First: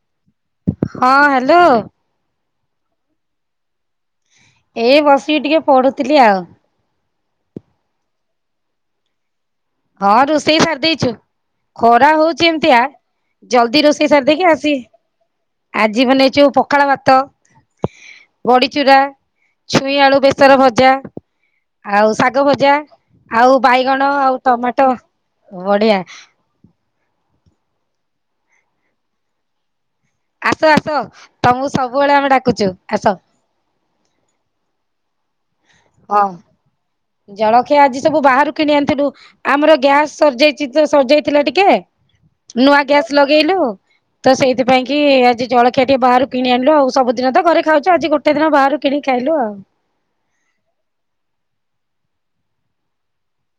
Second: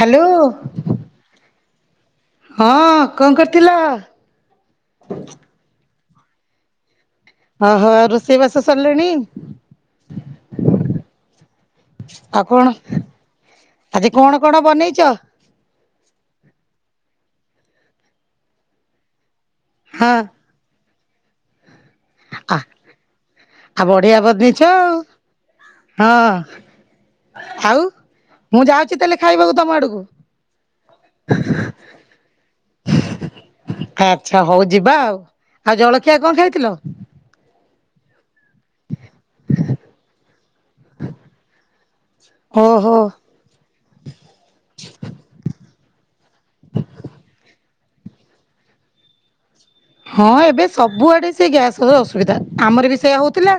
Hello. ହଁ hello. ହଁ କଣ କରୁଥିଲ? ଏଇ ବସିକି ଟିକେ ପଢୁଥିଲି ଆଉ। ଓହୋ ଆଉ ରୋଷେଇ ବାସ ସରିଲାଣି? ହଁ ରୋଷେଇ ସାରି ଦେଇଚୁ। ଖରା ଆଉ ହଉଚି କଣ ଏମତିଆ ଜଲଦି ଆଜି ରୋଷେଇ କଣ ସାରିଦକି କଣ ଆସି ବନେଇଛ? ଆଜି ମନେଇଛୁ ପଖାଳ ଭାତ ବଡିଚୁରା ଛୁଇଁ ହଁ ଆଳୁ ବେଶୀ ର ଭଜା, ଆଉ ଶାଗ ଭଜା, ଆଉ ବାଇଗଣ, ଆଉ ଛୁ ଟମାଟୋ ବଢିଆ ହଁ। ଆଉ ମୁଁ ଯାଉଚି ତାଲେ ଖାଇବାକୁ ତମ ଆଡକୁ। ଆସ ଆସ ତମକୁ ସବୁବେଳେ ଆମେ ଡାକୁଚୁ ଆସ। ଆଚ୍ଛା ହଉ ଯିବା ଆଉ ଆଉ ଜଳଖିଆ ହଁ। କଣ ଖାଇଥିଲ? ଜଳଖିଆ ଆଜି ସବୁ ବାହାରୁ କିଣି ଅଣିଥିଲୁ ଆମର ଗ୍ୟାସ ସରିଯାଇଚି ତ ସରି ଯାଇଥିଲା ଟିକେ ନୁଆ ଓହୋ ଗ୍ୟାସ ଲ ପଗେଇଲୁ ତ ସେଇଥିପାଇଁ କି ଆଜି ଜଳଖିଆ ଟିକେ ବାହାରୁ କିଣି ଆଣିଲୁ ଆଉ ସବୁଦିନ ତ ଘରେ ଖାଉଛୁ ଆଜି ଗୋଟେ ଟେ ଦିନ ବାହାରୁ କିଣଣି ଖାଇଲୁ ଆଉ। ହଁ ଏବେ ସବୁଆଡେ ସେ ଗ୍ୟାସର ଅସୁବିଧା ଆମର ବି ସେଇୟା ହଉଥିଲା।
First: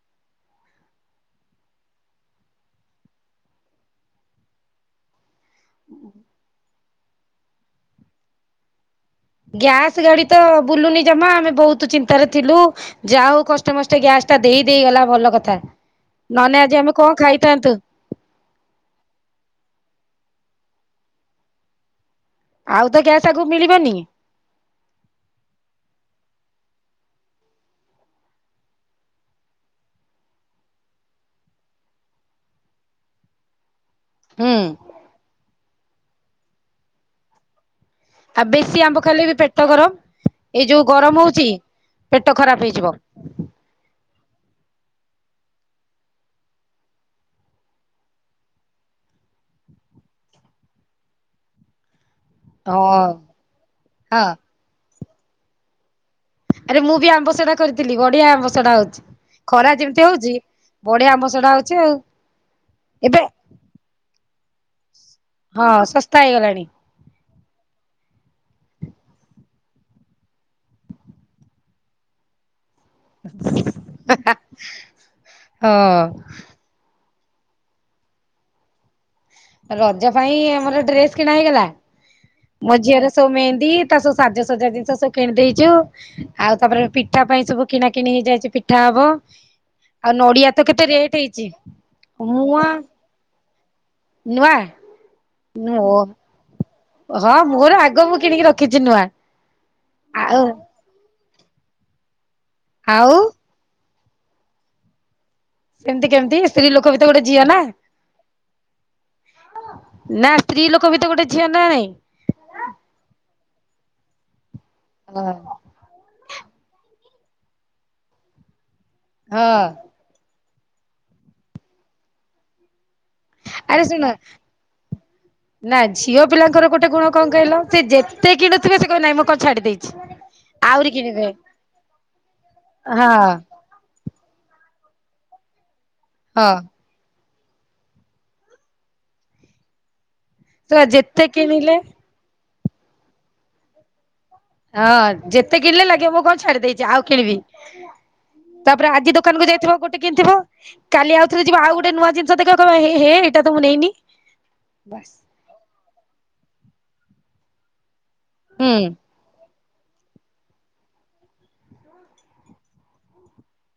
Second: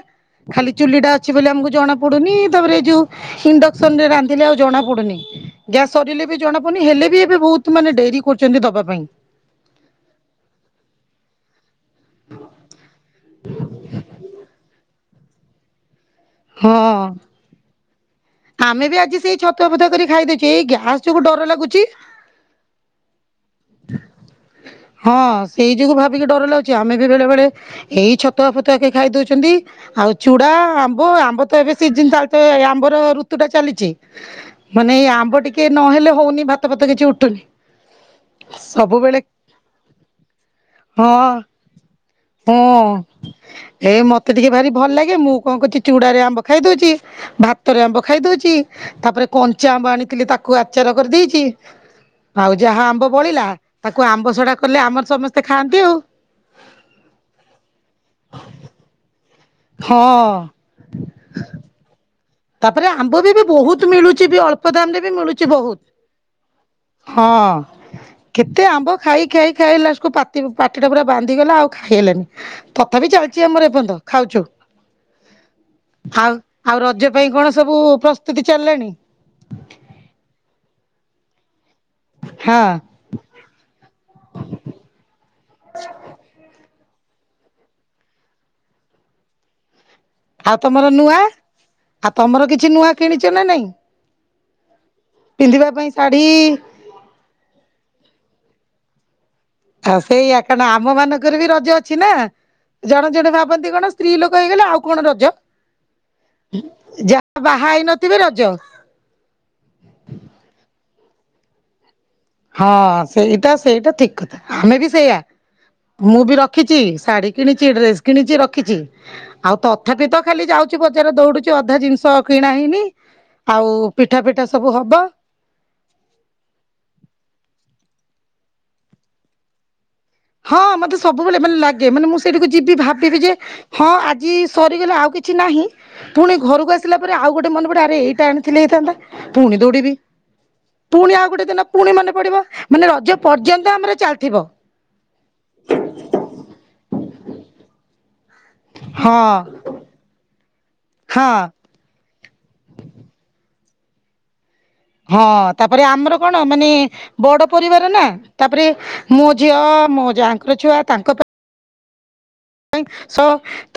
ଖାଲି ଚୁଲି ଟା ଅଛି ବୋଲି ଆମକୁ ଜଣା ପଡୁନି ତାପରେ ଏ ଯୋଉ ଇଣ୍ଡକ୍ସନ ରେ ରାନ୍ଧିଲେ ଆଉ ଜଣା ପଡୁନି। ଗ୍ୟାସ୍ ସରିଲେ ବି ଜଣାପଡ଼ନି ହେଲେ ବି ଏବେ ବହୁତ ମାନେ ଡେରି କରୁଚନ୍ତି ଦବା ପାଇଁ। ଗ୍ୟାସ ଗାଡି ତ ବୁଲୁନି ଜମା ଆମେ ବହୁତ ତୁ ଚିନ୍ତାରେ ଥିଲୁ ଯାଉ ହୋଉ କଷ୍ଟେ ମଷ୍ଟେ ଗ୍ୟାସ ଟା ଦେଇ ଦେଇ ଗଲା ଭଲ କଥା। ନହେନେ ହଁ। ଆଜି ଆମେ କଣ ଖାଇଥାନ୍ତୁ। ଆମେ ବି ଆଜି ସେଇ ଛତୁଆ ଫତୁଆ କରି ଖାଇଦେଉଚୁ ଏଇ ଗ୍ୟାସ ଯୋଗୁ ଡର ଲାଗୁଚି। ଆଉ ତ ଗ୍ୟାସ୍ ଆଗକୁ ମିଳିବନି। ହଁ ସେଇ ଯୋଗୁ ଭାବିକି ଡର ଲାଗୁଚି ଆମେ ବି ବେଳେ ବଳେ ଏଇ ଛତୁଆ ଫତୁଆ କେ ଖାଇ ଦଉଛନ୍ତି ଆଉ ଚୁଡା ଆମ୍ବ ଆମ୍ବ ତ ଏବେ ସିଜିନ ତାଲେ ତ ଆମ୍ବର ଋତୁ ଋତୁଟା ଚାଲିଛି। ହୁଁ ମାନେ ଏଇ ଆମ୍ବ ଟିକେ ନହେଲେ ହଉନି ଭାତ ଫାତ କିଛି ଉଠୁନି। ଆ ବେଶୀ ଆମ୍ବ ସବୁବେଳେ ଖାଇଲେ ବି ପେଟ ଗରମ ଏଇ ଯୋଉ ଗରମ ହଉଛି ପେଟ ଖରାପ ହେଇଯିବ। ହେ ମତେ ଟିକେ ଭାରି ଭଲ ଲାଗେ। ମୁଁ କଣ କରୁଛି ଚୁଡାରେ ଆମ୍ବ ଖାଇଦଉଛି। ଭାତରେ ଆମ୍ବ ଖାଇଦଉଛି। ତାପରେ କଞ୍ଚା ଆମ୍ବ ଆଣିଥିଲି ତାକୁ ଆଚାର କରିଦେଇଛି। ଆଉ ଯାହା ହଁ ଆମ୍ବ ବଳିଲା ତାକୁ ହଁ ଆମ୍ବ ସଢା କଲେ ଆମର ସମସ୍ତେ ଖାଆନ୍ତି ଆଉ। ଆରେ ମୁଁ ବି ଆମ୍ବ ସଢା କରିଥିଲି ବଢିଆ ଆମ୍ବ ସଢା ହଉଛି ଖରା ଯେମିତି ହଁ ହଉଛି। ବଢିଆ ଆମ୍ବ ସଢା ହଉଛି ଆଉ। ତାପରେ ଆମ୍ବ ବି ଏବେ ବୋହୁତ ମିଳୁଛି ବି ଅଳ୍ପ ଦାମ ରେ ବି ମିଳୁ ହଁ ଶସ୍ତା ହେଇଗଲାଣି। ହଁ। କେତେ ଆମ୍ବ ଖାଇ ଖାଇ ଖାଇ ଲାଷ୍ଟ କୁ ପାତି ପାଟିଟା ପୁରା ବାନ୍ଧିଗଲା ଆଉ ଖାଇ ହେଲାନି। ତଥାପି ଚାଲିଛି ଆମର ଏପର୍ଯ୍ୟନ୍ତ ଖାଉଛୁ। ହଁ ଆଉ ଆଉ ରଜ ପାଇଁ କଣ ସବୁ ପ୍ରସ୍ତୁତି ଚାଲିଲାଣି? ରଜ ପାଇଁ ଆମର ଡ୍ରେସ କିଣା ହେଇଗଲା। ହଁ ମୋ ଝିଅର ସବୁ ମେହେନ୍ଦୀ ତା ସବୁ ସାଜ ସଜା ଜିନିଷ ସବୁ କିଣିଦେଇଛୁ। ଆଉ ତାପରେ ପିଠା ପାଇଁ ସବୁ କିଣା କିିଣି ହେଇଯାଇଛି ପିଠା ହବ। ଆଉ ନଡିଆ ତ ତମର କେତେ ନୂଆ ରେଟ ହେଇଛି। ଆଉ ତମର ମୁଆଁ କିଛି ନୂଆ କିଣିଛ ନା ନାଇଁ ପିନ୍ଧିବା ନୁଅ ପାଇଁ ଶାଢୀ ହଁ ମୋର ଆଗ ମୁଁ କିଣିକି ରଖିଛି ନୂଆଁ। ଆଉ ସେଇଆ କଣ ଆମ ମାନଙ୍କର ବି ରଜ ଅଛି ନା ଆଉ ଜଣେ ଜଣେ ବା ଭାବନ୍ତି କଣ ସ୍ତ୍ରୀ ଲୋକ ହେଇଗଲେ ଆଉ କଣ ରଜ? ସେମତି କେମିତି ସ୍ତ୍ରୀ ଲୋକ ଭିତ ଗୋଟେ ଯାହା ଝିଅ ନା। ବାହା ହେଇନଥିବେ ରଜ। ନା ସ୍ତ୍ରୀ ଲୋକ ବି ତ ଗୋଟେ ଝିଅ ନା ନାଇଁ? ହଁ ସେଇଟା ସେଇଟା ଠିକ କଥା ଆମେ ବି ସେଇଆ। ହଁ ମୁଁ ବି ରଖିଛି ଶାଢୀ କିଣିଛି ଡ୍ରେସ୍ କିଣିଛି ରଖିଛି ଆଉ ହଁ ତ ତଥାପି ତ ଖାଲି ଯାଉଛି ବଜାର ଦୌଡୁଛି ଅଧା ଜିନିଷ କିଣା ହେଇନି। ଆଉ ଆରେ ଶୁଣ ପିଠା ଫିଠା ସବୁ ହବ। ନା ଝିଅ ପିଲାଙ୍କର ଗୋଟେ ଗୁଣ କଣ କହିଲ ସେ ଯେତେ କିଣୁଥିବେ ସେ କହିବେ ନାହିଁ ମୁଁ କଣ ଛାଡି ଦେଇଛି। ହଁ ଆହୁରି ମତେ କିଣିବେ ସବୁବେଳେ ମାନେ ଲାଗେ ମାନେ ମୁଁ ସେଇଠିକୁ ଯିବି ହଁ ଭାବିବି ଯେ ହଁ ଆଜି ସରିଗଲା ଆଉ କିଛି ନାହିଁ ପୁଣି ହଁ ଘରକୁ ଆସି ଥିଲା ପରେ ଆଉ ଗୋଟେ ମନ ପଡେ ଆରେ ଏଇଟା ଆଣିଥିଲେ ହେଇଥାନ୍ତା ପୁଣି ଦୌଡିବି। ତ ପୁଣି ଯେତେ ଆଉ ଗୋଟେ ଦିନ କିଣିଲେ ପୁଣି ମନେ ପଡିବ ମାନେ ରଜ ପର୍ଯ୍ୟନ୍ତ ଆମର ଚାଲିଥିବ। ହଁ ଯେତେ କିଣିଲେ ଲାଗିବ ମୁଁ କଣ ଛାଡି ଦେଇଛି ଆଉ କିଣିବି। ତାପରେ ଆଜି ହଁ। ଦୋକାନକୁ ଯାଇଥିବ ଗୋଟେ କିଣିଥିବ। କାଲି ହଁ ଆଉଥରେ ଯିବ ଆଉ ଗୋଟେ ନୂଆ ଜି ଆସିବ ଦେଖିବ କହିବ ଏ ହେ ହେ ଏଇଟା ତ ମୁଁ ନେଇନି। ହଁ ତାପରେ ଆମର କଣ ମାନେ ବଡ ପରିବାର ନା ତାପରେ ହୁଁ ମୋ ଝିଅ ମୋ ଯାଙ୍କର ଛୁଆ ତାଙ୍କ ପା ସ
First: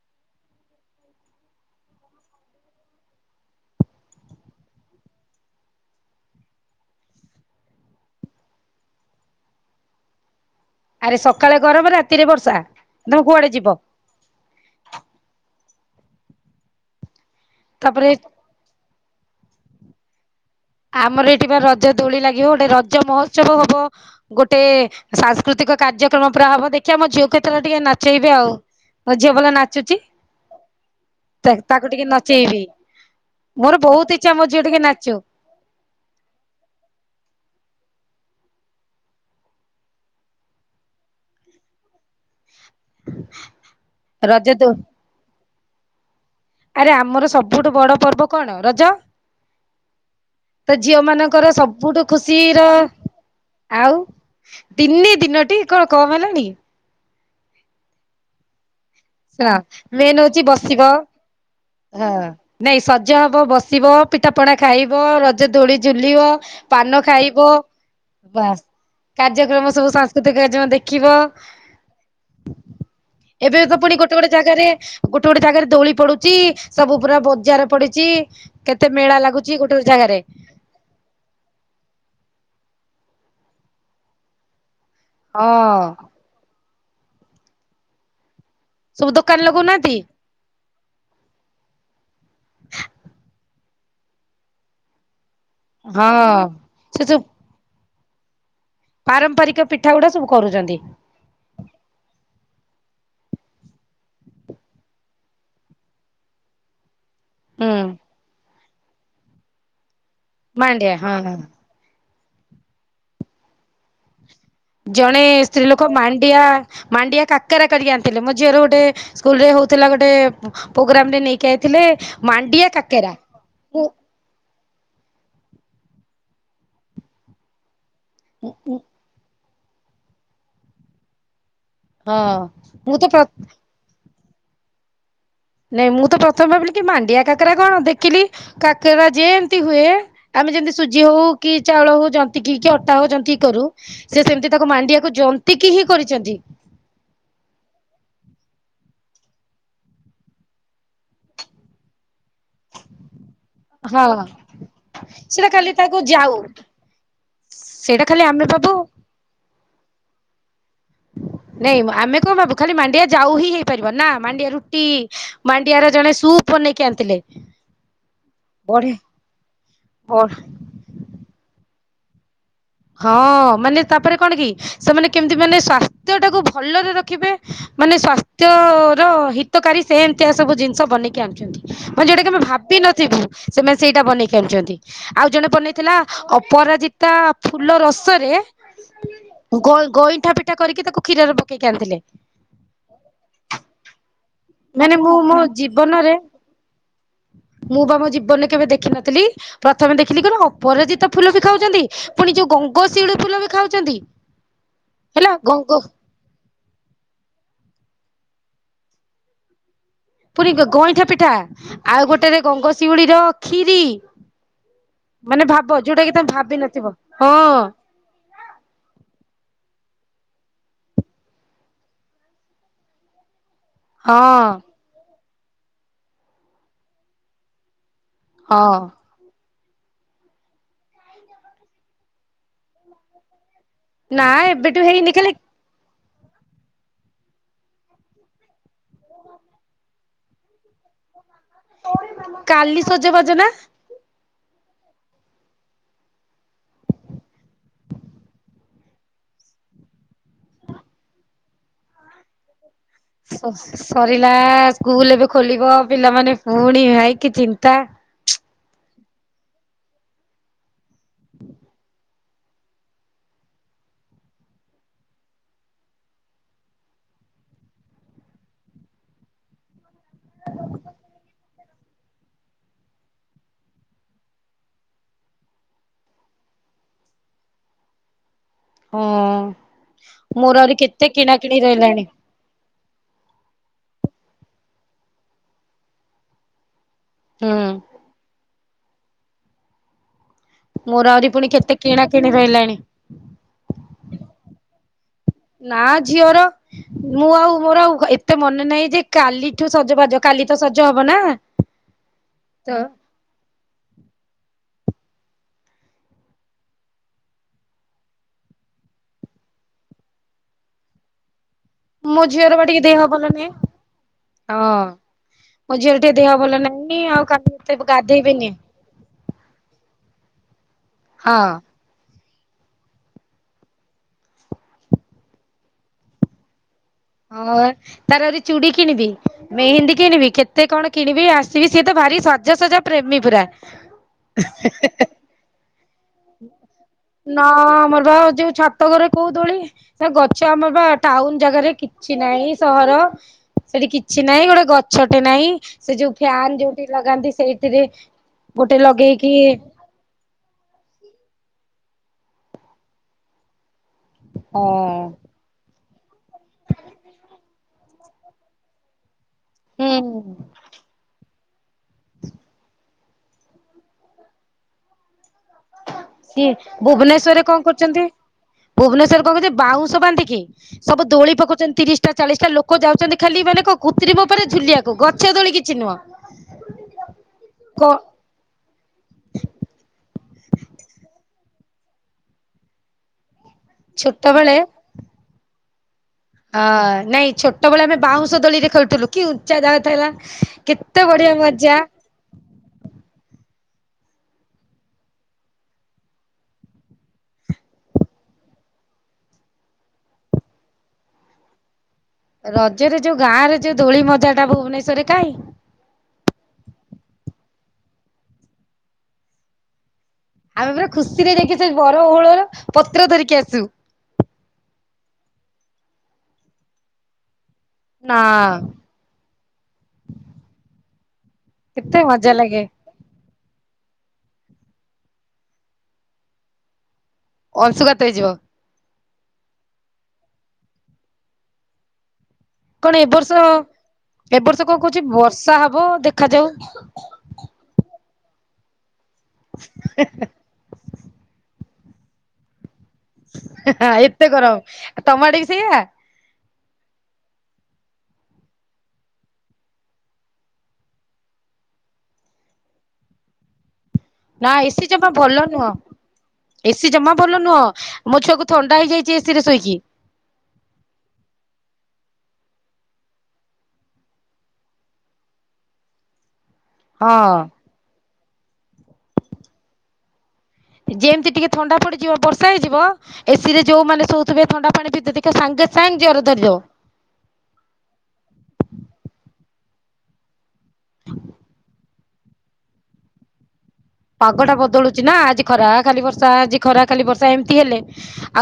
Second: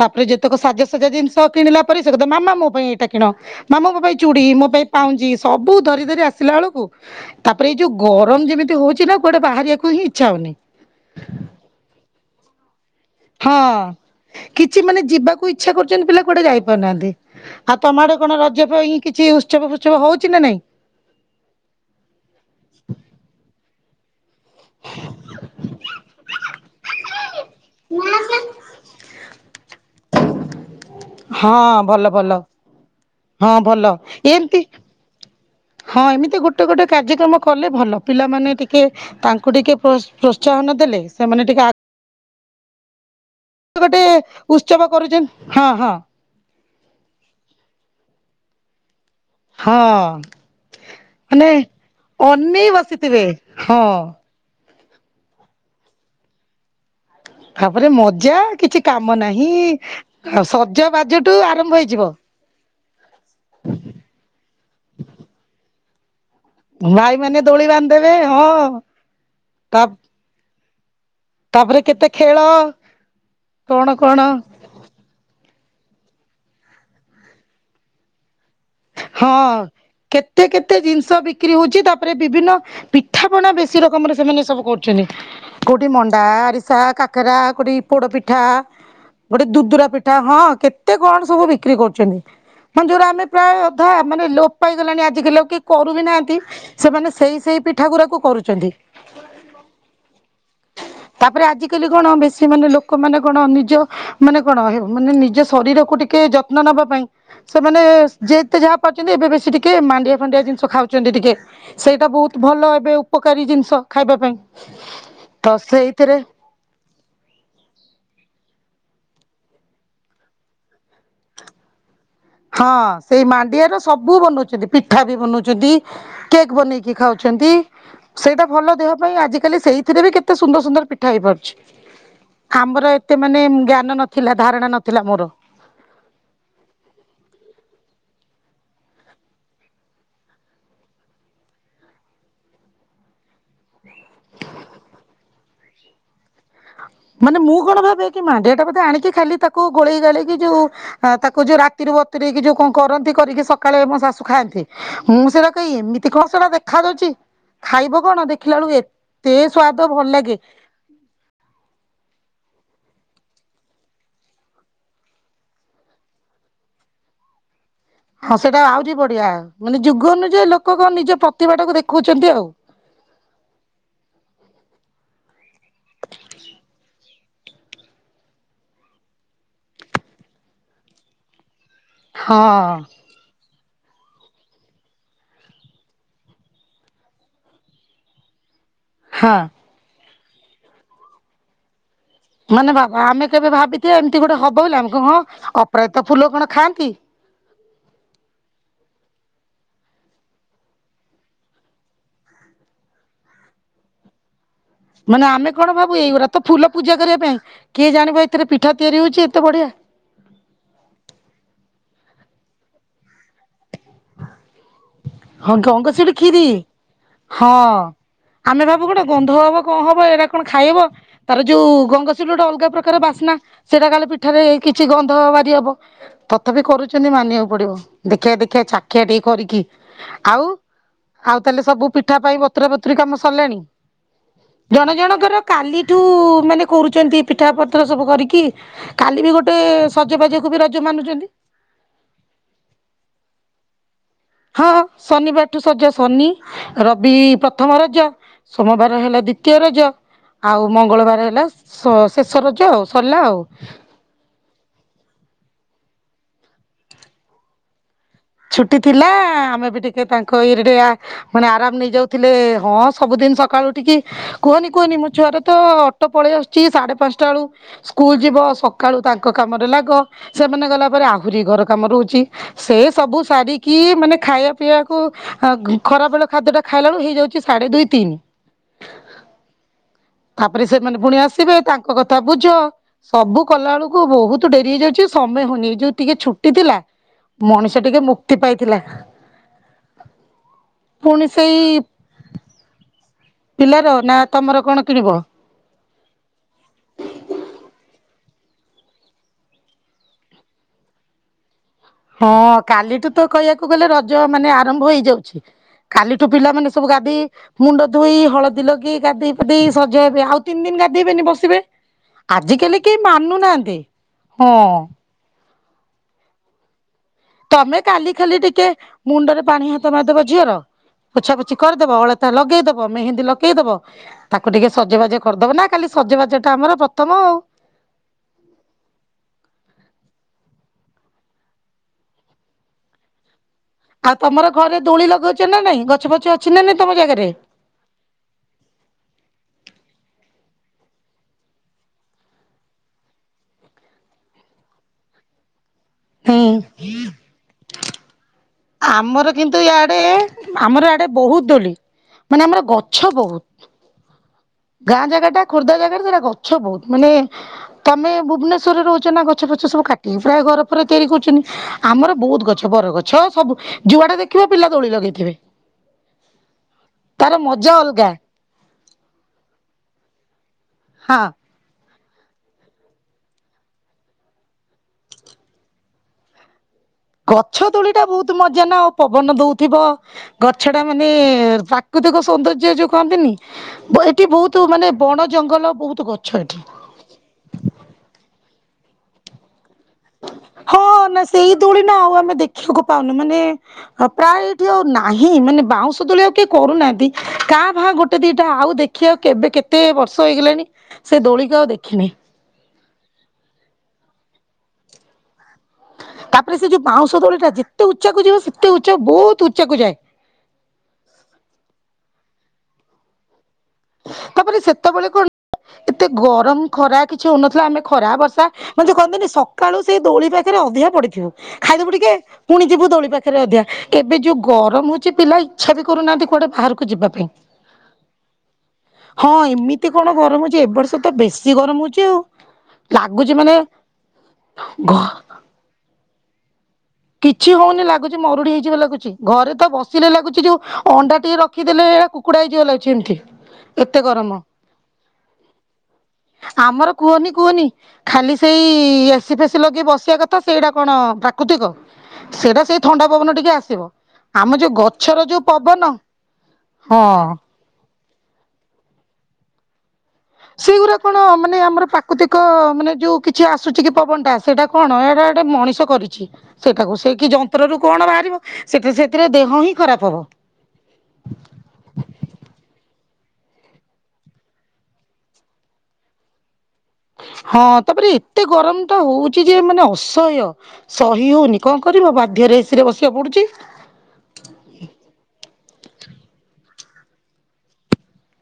ତାପରେ ଯେତେକ ସାଜସଜା ଜିନିଷ କିଣିଲା ପରେ ସେ କହୁଥିବ ମାମା ମୋ ପାଇଁ ଏଇଟା କିଣ। ମାମା ମୋ ପାଇଁ ଚୁଡି ମୋ ପାଇଁ ପାଉଁଜି ସବୁ ଧରି ଧରି ଆସିଲା ବେଳକୁ ତାପରେ ଏଇ ଯୋଉ ଗରମ ଯେମିତି ହଉଛି ନା କୁଆଡେ ବାହାରିବାକୁ ହିଁ ଇଚ୍ଛା ହଉନି। ଆରେ ସକାଳେ ଗରମ ରାତିରେ ବର୍ଷା। ତମେ କୁଆଡେ ହଁ ଯିବ କିଛି ମାନେ ଯିବାକୁ ଇଚ୍ଛା କରୁଛନ୍ତି ପିଲା କୁଆଡେ ଯାଇ ପାରୁନାହାନ୍ତି। ଆଉ ତମ ତାପରେ ଆଡେ କଣ ରଜ ପାଇଁ କିଛି ଉତ୍ସବ ଫୁତ୍ସବ ହଉଛି ନା ନାଇଁ। ଆମର ଏଠି ବା ରଜ ଦୋଳି ଲାଗିବ ଗୋଟେ ରଜ ମହୋତ୍ସବ ହବ। ଗୋଟେ ସାଂସ୍କୃତିକ କାର୍ଯ୍ୟକ୍ରମ ପୁରା ହବ ଦେଖିବା ମୋ ଝିଅ କୁ ଏଥର ଟିକେ ନାଚେଇବି ଆଉ। ମୋ ଝିଅ ଭଲ ନାଚୁଚି। ତ ହଁ ତାକୁ ଭଲ ଟିକେ ଭଲ ନଚେଇବି ହଁ ମୋର ଭଲ ବହୁତ ଇଚ୍ଛା ମୋ ଏମତି ଝିଅ ଟିକେ ନାଚୁ। ହଁ ଏମିତି ଗୋଟେ ଗୋଟେ କାର୍ଯ୍ୟକ୍ରମ କଲେ ଭଲ ପିଲାମାନେ ଟିକେ। ତାଙ୍କୁ ଟିକେ ପ୍ରୋ ପ୍ରୋତ୍ସାହନ ଦେଲେ ସେମାନେ ଟିକେ ଆଗ ହ ସେ ଗୋଟେ ଉତ୍ସବ କରୁଛନ୍ତି ହଁ ହଁ। ଆରେ ଆମର ସବୁଠୁ ବଡ ପର୍ବ କଣ ରଜ। ହଁ। ତ ଝିଅ ମାନେ ମାନଙ୍କର ସବୁଠୁ ଖୁସି ର ଅନେଇ ବସିଥିବେ ହଁ ଆଉ। ତିନି ଦିନଟି କଁ କମ ହେଲାଣି। ତାପରେ ମଜା କିଛି କାମ ଶୁଣ ନାହିଁ ମେନ୍ ହଉଛି ଆଉ ବସିବ ସଜ ବାଜଠୁ ଆରମ୍ଭ ହେଇଯିବ। ହଁ ନାଇଁ ସଜ ହବ ବସିବ ପିଠା ପଣା ଖାଇବ ରଜ ଦୋଳି ଝୁଲିବ। ପାନ ଭାଇ ମାନେ ଖାଇବ ଦୋଳି ବାନ୍ଧିଦେବେ ବାସ ହଁ କାର୍ଯ୍ୟକ୍ରମ ତା ସବୁ ସାଂସ୍କୃତିକ କାର୍ଯ୍ୟକ୍ରମ ଦେଖିବ। ତାପରେ କେତେ ଖେଳ ଏବେ ତ ପୁଣି କଣ। ଗୋଟେ ଗୋଟେ ଜାଗାରେ ଗୋଟେ ଗୋଟେ ଜାଗାରେ ଦୋଳି ପଡୁଛି ସବୁ ପୁରା ବଜାର ପଡିଛି। କେତେ ମେଳା ଲାଗୁଛି ହଁ ଗୋଟେ ଗୋଟେ ଜାଗାରେ। କେତେ କେତେ ଜିନିଷ ବିକ୍ରି ହଉଛି ତାପରେ ବିଭିନ୍ନ ପିଠା ପଣା ବେଶୀ ରକମରେ ସେମାନେ ସବୁ କର ଛନ୍ତି ହଁ କୋଉଠି ମଣ୍ଡା ଆରିସା କାକରା କୋଉଠି ପୋଡପିଠା। ସବୁ ଦୋକାନ ଗୋଟେ ଦୂର୍ଦୁରା ଲଗଉନାହାନ୍ତି। ପିଠା। ହଁ କେତେ କଣ ସବୁ ବିକ୍ରି କରୁଛନ୍ତି ମାନେ ଯୋଉ ଗୁଡା ଆମେ ପ୍ରାୟ। ପିଠା ମାନେ ଲୋପ ପାଇଗଲାଣି ଆଜିିକାଲି ଆଉ କେହି କରୁ ବିି ନାହାନ୍ତି ହଁ ସେ ସେମାନେ ସବୁ ସେଇ ସେଇ ପିଠ ପିଠା ଗୁରାକୁ କରୁଛନ୍ତି। ପାରମ୍ପରିକ ପିଠା ଗୁଡା ସବୁ କରୁଛନ୍ତି। ତାପରେ ଆଜିକାଲି କଣ ବେଶୀ ମାନେ ଲୋକମାନେ କଣ ନିଜ। ମାନେ କଣ ମାନେ ନିଜ ଶରୀରକୁ ଟିକେ ଯତ୍ନ ନବା ପାଇଁ। ହୁଁ। ସେମାନେ ଯେତେ ଯାହା ପାରୁଛନ୍ତି ଏବେ ବେଶୀ ଟିକ୍ ଟିକେ ମାଣ୍ଡିଆ ଫାଣ୍ଡିଆ ଜିନିଷ ମାଣ୍ଡିଆ ଖାଉଛନ୍ତି ହଁ ଟିକେ ହଁ ସେଇଟା ବହୁତ ଭଲ ଏବେ ଉପକାରୀ ଜିନିଷ। ଖାଇବା ପାଇଁ ଜଣେ ତ ସ୍ତ୍ରୀ ଲୋକ ସେଇଥେରେ। ମାଣ୍ଡିଆ ମାଣ୍ଡିଆ କାକରା କରିକି ଆଣିଥିଲେ। ମୋ ଝିଅର ଗୋଟେ ସ୍କୁଲରେ ହେଉଥିଲା ଗୋଟେ। ପ୍ରୋଗ୍ରାମରେ ନେଇକି ଆଇଥିଲେ। ହଁ ମାଣ୍ଡିଆ କାକେରା। ସେଇ ମାଣ୍ଡିଆର। ମୁଁ ସବୁ ବନଉଛନ୍ତି ପିଠା ବି ବନଉଛନ୍ତି କେକ୍ ବନେଇ କି ଖାଉଛନ୍ତି। ସେଇଟା ଭଲ ହଁ ଦେହ ପାଇଁ ଆଜିିକାଲି ସେଇଥିରେ ବି କେତେ ସୁନ୍ଦର ସୁନ୍ଦର ପିଠା ହେଇପାରୁଛି। ଆମର ମୁଁ ତ ଏତେ ପ୍ର ମାନେ ଜ୍ଞାନ ନଥିଲା ଧାରଣା ନଥିଲା ମୋର। ନାଇଁ ମୁଁ ତ ପ୍ରଥମେ ଭାବିଲି କି ମାଣ୍ଡିଆ କାକରା କଣ ଦେଖିଲି କାକରା ଯେମତି ହୁଏ। ଆମେ ଯେମିତି ସୁଜି ହଉ କି ଚାଉଳ ହଉ ଜନ୍ତିକି କି ଅଟା ହଉ ଜନ୍ତିକି କରୁ। ସିଏ ସେମତି ତାକୁ ମାଣ୍ଡିଆକୁ ଜନ୍ତିକି ହିଁ କରିଛନ୍ତି। ମାନେ ମୁଁ କଣ ଭାବେ କି ମାଣ୍ଡିଆ ଟା ବୋଧେ ଆଣିକି ଖାଲି ତାକୁ ଗୋଳେଇ ଗାଳେଇକି ଯୋଉ। ଆ ତାକୁ ଯୋଉ ରାତିରୁ ବତୁରେଇକି ଯୋଉ। କଁ କରନ୍ତି କରିକି ସକାଳେ ମୋ ହଁ ଶାଶୁ ଖାଆନ୍ତି। ମୁଁ ସେଇଟା ସେରାକ ଖାଲି ତାକୁ ଏମିତି କଣ ଯାଉ ସେରା ଦେଖା ଯାଉଛି? ଖାଇବ ସେଇଟା କଣ ଖାଲି ଆମେ ଦେଖିଲା ବେଳକୁ ଭାବୁ ଏତେ ସ୍ୱାଦ ଭଲ ଲାଗେ। ନାଇଁ ଆମେ କଣ ଭାବୁ ଖାଲି ମାଣ୍ଡିଆ ଯାଉ ହିଁ ହେଇପାରିବ ନା ମାଣ୍ଡିଆ ରୁଟି। ମାଣ୍ଡିଆର ଜଣେ ସୁପ୍ ବନେଇକି ଆଣିଥିଲେ। ହଁ ସେଟା ବଢି ଆହୁରି ବଢିଆ ମାନେ ଯୁଗ ବଢ ଅନୁଯାୟୀ ଲୋକ କଣ ନିଜ ପ୍ରତିଭାଟାକୁ ଦେଖୋଉଛନ୍ତି ଆଉ। ହଁ ମାନେ ତାପରେ କଣ କି ସେମାନେ କେମିତି ମାନେ ସ୍ଵାସ୍ଥ୍ୟଟାକୁ ଭଲରେ ରଖିବେ ମାନେ ସ୍ଵାସ୍ଥ୍ୟର ହିତକାରୀ ସେମତିଆ ସବୁ ଜିନିଷ ବନେଇକି ଆଣୁଛନ୍ତି। ମାନେ ଯୋଉଟା କେବେ ହଁ ଭାବିିନଥିବୁ। ସେମାନେ ସେଇଟା ବନେଇକି ଆଣୁଚନ୍ତି ଆଉ ଜଣେ ବନେଇଥିଲା ଅପରାଜିତା ଫୁଲ ରସରେ ହଁ। ଗଇଁ-ଗଇଁଠା ପିଠା କରିକି ତାକୁ କ୍ଷୀରରେ ପକେଇକି ଆଣିଥିଲେ। ମାନେ ଭାବ ଆମେ କେବେ ଭାବିଥିବା ଏମିତି ଗୋଟେ ହବ ବୋଲି ଆମେ ମାନେ କହୁ ମୁଁ ହଁ ମୋ ଅପରାଜିତା ଜୀବନରେ ଫୁଲ କଣ ଖାଆନ୍ତି? ମୁଁ ବା ମୋ ଜୀବନରେ କେବେ ଦେଖିନଥିଲି ପ୍ରଥମେ ଦେଖିଲି କଣ ଅପରାଜିତା ଫୁଲ ବି ଖାଉଛନ୍ତି? ପୁଣି ଯୋଉ ଗଙ୍ଗଶିଉଳି ଫୁଲ ବି ଖାଉଛନ୍ତି। ମାନେ ହେଲା ଆମେ କଣ ଗଙ୍ଗ ଭାବୁ ଏଇଗୋରା ତ ଫୁଲ ପୂଜା କରିବା ପାଇଁ କିଏ ଜାଣିବ ଏଥିରେ ପିଠା ତିଆରି ହୋଉଛି ଏତେ ବଢିଆ। ପୁଣି ଗ-ଗଇଁଠା ପିଠା ଆଉ ଗୋଟେରେ ଗଙ୍ଗଶିଉଳିର ଖିରି ମାନେ ହଁ ଭାବ ଯୋଉଟା ଗଙ୍ଗଶିଉଳି କି ତମେ ଖିରି ଭାବିନଥିବ ହଁ। ଆମେ ଭାବୁ କଣ ଗନ୍ଧ ହବ କଣ ହବ ଏଇରା କଣ ଖାଇହବ? ତାର ଯୋଉ ଗଙ୍ଗଶିଉଳି ଗୋଟେ ଅଲଗା ପ୍ରକାର ବାସ୍ନା। ସେଇଟା କାଳେ ହଁ ପିଠାରେ କିଛି ଗନ୍ଧ ବାରି ହବ ତଥାପି କରୁଚନ୍ତି ମାନିବାକୁ ପଡିବ। ଦେଖିଆ ଦେଖିଆ ହଁ ଚାଖିଆ ଟିକେ କରିକି। ଆଉ ଆଉ ତାହେଲେ ସବୁ ପିଠା ପାଇଁ ବତୁରା ବତୁରୀ କାମ ସରିଲାଣି? ନା ଏବେଠୁ ଜଣ ହେଇନି ଖାଲି ଜଣଙ୍କର କାଲିଠୁ ମାନେ କରୁଚନ୍ତି ପିଠା ପତ୍ର ସବୁ କରିକି କାଲି ବି ଗୋଟେ ସଜବାଜକୁ ବି ରଜ ମାନୁଚନ୍ତି। କାଲି ସଜବାଜ ନା? ହଁ ଶନିବାରଠୁ ସଜ ଶନି, ରବି ପ୍ରଥମ ରଜ। ସୋମବାର ହେଲା ଦ୍ଵିତୀୟ ରଜ ଆଉ ମଙ୍ଗଳବାର ହେଲା ସ-ଶେଷ ରଜ ଆଉ। ସରିଲା ଆଉ। ସରିଲା ସ୍କୁଲ ଏବେ ଖୋଲିବ, ପିଲାମାନେ ପୁଣି ଭାଇ କି ଚିନ୍ତା? ଛୁଟି ଥିଲା ଆମେ ବି ଟିକେ ତାଙ୍କ ଇରିଡିଆ ମାନେ ଆରାମ ନେଇ ଯାଉଥିଲେ ହଁ ସବୁଦିନ ସକାଳୁ ଉଠିକି କୁହନି କୁହନି ମୋ ଛୁଆର ତ ଅଟୋ ପଳେଇ ଆସୁଛି ସାଢେ ପାଞ୍ଚଟା ବେଳୁ ସ୍କୁଲ ଯିବ ସକାଳୁ ତାଙ୍କ କାମରେ ଲାଗ। ସେମାନେ ଗଲା ପରେ ଆହୁରି ଘର କାମ ରହୁଛି ସେ ସବୁ ସାରିକି ମାନେ ଖାଇବା ପିଇବାକୁ ଅ ଖରାବେଳ ଖାଦ୍ୟଟା ଖାଇଲା ବେଳୁ ହେଇଯାଉଛି ସାଢେ ଦୁଇ ତିନି। ହୁଁ। ତାପରେ ସେମାନେ ପୁଣି ଆସିବେ ତାଙ୍କ କଥା ବୁଝ। ସବୁ କଲା ବେଳକୁ ବହୁତ ଡେରି ହେଇଯାଉଛି ସମୟ ହୋଉନି ଏ ଯୋଉ ଟିକେ ଛୁଟି ଥିଲା। ହୁଁ ମଣିଷ ଟିକେ ମୁକ୍ତି ପାଇଥିଲା। ମୋର ଆହୁରି ପୁଣି କେତେ କିଣା କିିଣି ରହିଲାଣି। ପିଲାର ନା ତମର କଣ କିଣିବ? ନାଁ ଝିଅର। ମୁଁ ଆଉ ମୋର ଆଉ ଏତେ ମନେ ନାହିଁ ଯେ କାଲିଠୁ ସଜ ବାଜ କାଲି ତ ସଜ ହବ ନା। ହଁ କାଲିଠୁ ତ କହିବାକୁ ଗଲେ ରଜ ମାନେ ଆରମ୍ଭ ହେଇଯାଉଛି। କାଲିଠୁ ପିଲାମାନୋନେ ସବୁ ଗାଧେଇ ମୁଣ୍ଡ ଧୋଇ ହଳଦୀ ଲଗେଇ ଗାଧେଇ ପାଧେଇ ସଜ ହେବେ ଆଉ ତିନି ଦିନ ଗାଧେଇବେନି ବସିବେ। ମୋ ଝିଅର ବା ଆଜିକାଲି ଟିକେ କେହି ଦେହ ଭଲ ନୁହେଁ ମାନୁନାହାଁନ୍ତି ହଁ। ମୋ ଝିଅର ଟିକେ ଦେହ ଭଲ ନାହିଁ ଆଉ କା ତମେ କାଲି ଖାଲି ଟିକେ ମୁଣ୍ଡରେ ପାଣି ହାତ ମାରିଦବ ଝିଅର ହଁ ପୋଛାପୋଛି କରିଦ ଦବ ଅଳତା ଲଗେଇଦବ ମେହେନ୍ଦୀ ଲଗେଇଦବ। ତାକୁ ଟିକେ ସଜବାଜ କରିଦବ ନା କାଲି ସଜବାଜ ଟା ଆମର ପ୍ର ହଁ ତାର ଆଜି ଚୁଡ଼ି କିଣିଵି। ମେହେନ୍ଦୀ କିଣିବି କେତେ କଣ କିଣିବି ଆସିକି ସିଏ ତ ଭାରି ସଜାସଜା ପ୍ରେମୀ ପୁରା। ଆଉ ତମର ଘରେ ଦୋଳି ଲଗଉଚ ନା ନାଇଁ ଗଛ ଫଛ ଅଛି ନା ନାଇଁ ତମ ଜାଗାରେ? ନା ଆମର ବା ହଉଚି ଯେଉଁ ଛାତ ତମଘରେ କୋଉ ଦୋଳି ନା ଗଛ ଆମର ବା ଟାଉନ ଜାଗାରେ କିଛି ନାହିଁ ସହର ସେଠି କିଛି ନାହିଁ ଗୋଟେ ଗଛଟେ ନାାଇଁ ସେ ଯୋଉ ହୁଁ ଫ୍ୟାନ ଯୋଉଠି ଲଗାନ୍ତି ସେଇଥିରେ ଗୋଟେ ଆମର ଲଗେଇକି କିନ୍ତୁ ଇଆଡେ ଆମର ଆଡେ ବହୁତ ଦୋଲି ମାନେ ଆମର ଗଛ ବହୁତ। ହଁ ଗାଁ ଜାଗା ଟା ଖୋର୍ଦ୍ଧା ଜାଗାରେ ସେରା ଗଛ ବହୁତ ମାନେ ତମେ ଭୁବନେଶ୍ୱରରେ ରହୁଛ ନା ଗଛ ଫଛ ସବୁ କାଟି ହୁଁ ପ୍ରାୟ ଘର ଉପରେ ତିଆରି କରୁୁଛନ୍ତି ଆମର ବହୁତ ଗଛ ବର ଗଛ ସବୁ ଯୁଆଡେ ଦେଖିବ ପିଲା ଦୋଳି ଲଗେଇଥିବେ। ଇଏ ତାର ଭୁବନେଶ୍ଵରରେ କଣ ମଜା କରୁଛନ୍ତି ଅଲଗା ଭୁବନେଶ୍ଵରରେ କଣ କରୁଛନ୍ତି ବାଉଁଶ ବାନ୍ଧିକି ସବୁ ହଁ। ଦୋଳି ପକଉଛନ୍ତି ତିରିଶ ତିରିଶିଟା ଚାଳିଶ ଟା ଲୋକ ଯାଉଛନ୍ତି ଖାଲି ମାନେ କଣ କୁତ୍ରିମ ଉପରେ ଝୁଲିବାକୁ ଗଛ ତୋଳିି କିଛି ନୁହଁ। ଗଛ କ ଦୋଳି ଟା ବହୁତ ମଜା ନା ଆଉ ପବନ ଦଉଥିବ ଗଛ ଟା ମାନେ ପ୍ରାକୃତିକ ସୌନ୍ଦର୍ଯ୍ୟ ଯୋଉ କହନ୍ତିନି ଏଠି ଛୋଟବେଳେ ବହୁତ ମାନେ ବଣ ଜଙ୍ଗଲ ବହୁତ ଗ ଅ ନାଇଁ ଛୋଟବେଳେ ଆମେ ବାଉଁଶ ଦୋଳିରେ ଖେଳୁଥିଲୁ। କି ଉଚ୍ଚା ଜାଗା ଥିଲା କେତେ ବଢିଆ ମଜା। [unintelligible] ପାଉନି ମାନେ ହଁ ପ୍ରାୟେ ଏଇଠି ଆଉ ନାହିଁ ମାନେ ବାଉଁଶ ଦୋଳି ଆଉ କିଏ କରୁନାହାନ୍ତି କାଁ ଭା ଗୋଟେ ଦିଟା ଆଉ ଦେଖ ଏଠି ଆଉ କେବେ କେତେ ବର୍ଷ ହେଇଗଲାଣି ସେ ଦୋଳିିକି ଆଉ ଦେଖିନି। ରଜରେ ଯୋଉ ଗାଁ ରେ ଯୋଉ ଦୋଳି ମଜା ଟା ଭୁବନେଶ୍ୱର ରେ କାାଇଁ। ତାପରେ ସେ ଯୋଉଁ ବାଉଁଶ ଦୋଳିଟା ଯେତେ ଉଚ୍ଚାକୁ ଯିବ ସେତେ ଉଚ୍ଚା ବହୁତ ଉଚ୍ଚାକୁ ଯାଏ। ଆମେ ପୁରା ଖୁସିରେ ଯାଇକି ସେ ବର ଓହଳର ପତ୍ର ଧରିକି ଆସୁ। ତାପରେ ସେତେବେଳେ କଣ ଏତେ ଗରମ ଖରା କିଛି ହଉନଥିଲା ଆମେ ଖରା ନା ବର୍ଷା ମାନେ ଯୋଉ କହନ୍ତିନି ସକାଳୁ ସେ ଦୋଳି ପାଖରେ ଅଧିଆ ପଡିଥିବୁ ଖାଇଦବୁ କେତେ ଟିକେ ମଜା ଲାଗେ ପୁଣିଜିବୁ ଦୋଳି ପାଖ ହେରେ ଅଧିଆ ଏବେ ଯୋଉଁ ଗରମ ହଉଛି ପିଲା ଇଚ୍ଛା ବି କରୁନାହାନ୍ତି କୁଆଡ଼େ ବାହାରକୁ ଯିବା ପାଇଁ। ଅଂଶୁ ଘାତ ହେଇଯିବ। ହଁ ଏମିତି କଣ ଗରମ ଯେ ଏ ବର୍ଷ ତ ବେଶୀ ଗରମ ହଉଛି ଆଉ। କଣ ଏ ଲାଗୁଛି ବର୍ଷ ମାନେ ଏ ବର୍ଷ କଣ ଘ କହୁଛି ବର୍ଷା ହବ ଦେଖାଯାଉ। କିଛି ହଉନି ଲାଗୁଛି ମରୁଡି ହେଇଯିବ ଲାଗୁଛି ଘରେ ତ ବସିଲେ ଲାଗୁଛି ଯୋଉ ଅଣ୍ଡା ଟିଏ ରଖିଦେଲେ ଏ କୁକୁଡ଼ା ହେଇଯିବ ଲାଗୁଚି। ହା ହା ଏତେ ଗରମ ତମ ଆଡେବି ସେଇଆ। ଆମର କୁହନି କୁହନି। ଖାଲି ସେଇ ଏସି ଫେସି ଲଗେଇ ବସିବା କଥା ସେଇଟା କଣ ପ୍ରାକୃତିକ? ସେଇଟା ସେଇ ଥଣ୍ଡା ପବନ ଟିକେ ଆସିବ। ନା ଆମ ଯୋଉ ଏସିି ଜମା ଗଛର ଯୋଉ ଭଲ ନୁହଁ ପବନ ଏସିି ଜମା ହଁ ଭଲ ନୁହଁ। ମୋ ଛୁଆକୁ ଥଣ୍ଡା ହେଇଯାଇଛି ଏସିରେ ଶୋଇକି। ସେଇଗୁଡା କଣ ମାନେ ଆମର ପ୍ରାକୃତିକ ମାନେ ଯୋଉ କିଛି ଆସୁଛି କି ପବନ ଟା ଆସୁଛି। ସେଇଟା କଣ ଏଇଟା ଗଟେ ମଣିଷ କରିଚି। ସେଠାକୁ ସେ ହଁ କିି ଯନ୍ତ୍ରରୁ କଣ ବାହାରିବ ସେ ସେଥିରେ ଦେହ ହିଁ ଖରାପ ହେବ। ଯେମତି ଟିକେ ଥଣ୍ଡା ପଡିଯିବ, ବର୍ଷା ହେଇଯିବ ଏସି ରେ ଯୋଉ ମାନେ ସୋଉଥିବେ ଥଣ୍ଡା ପାଣି ପିଇଦେବେ ଦେଖିବେ ସାଙ୍ଗେ ସାଙ୍ଗେ ଜ୍ୱର ଧରିଦବ। ହଁ, ତାପରେ ଏତେ ଗରମ ତ ହଉଛି ଯେ ମାନେ ଅସହ୍ୟ, ସହି ହଉନି କଣ କ କରିବ, ବାଧ୍ୟରେ ଏସିରେ ବସିବାକୁ ପଡୁଛି। ପାଗଟା ବଦଳୁଚି ନା ଆଜି ଖରା ଖାଲି ବର୍ଷା ଆଜି ଖରା ଖାଲି ବର୍ଷା ଏମିତି ହେଲେ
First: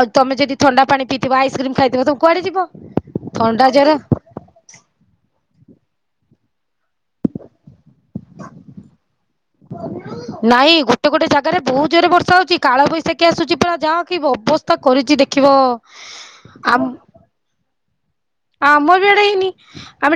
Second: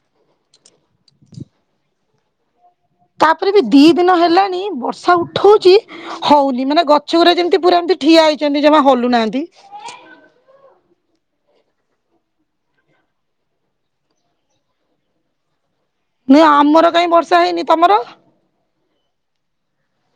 ଆଉ ତମେ ଯଦି ଥଣ୍ଡା ପାଣି ପିଇଥିବ, ଆଇକ୍ରିମ ଖାଇଥିବ ତ କୁଆଡେ ଯିବ। ତାପରେ ବି ଥଣ୍ଡା ଦି ଜର ଦିନ ହେଲାଣି ବର୍ଷା ଉ ଉଠଉଛି ହଉନି। ମାନେ ଗଛ ଗୁଡା ଯେମିତି ପୁରା ଏମିତି ଠିଆ ହେଇଛନ୍ତି ଯମା ହଲୁନାହାନ୍ତି। ନାଇଁ ଗୋଟେ ଗୋଟେ ଜାଗାରେ ବହୁତ ଜୋରରେ ବର୍ଷା ହଉଛି। କାଳବୈଶାଖୀ ଆସୁଛି ପା ଯାହା କି ଅବ ତ କରିଚି ଦେଖିବ। ନଁ ଆମର କାଇହିଁ ବର୍ଷା ହେଇନି। ତମର? ଆମ ବି ଆଡେ ହେଇନି। ଆମେ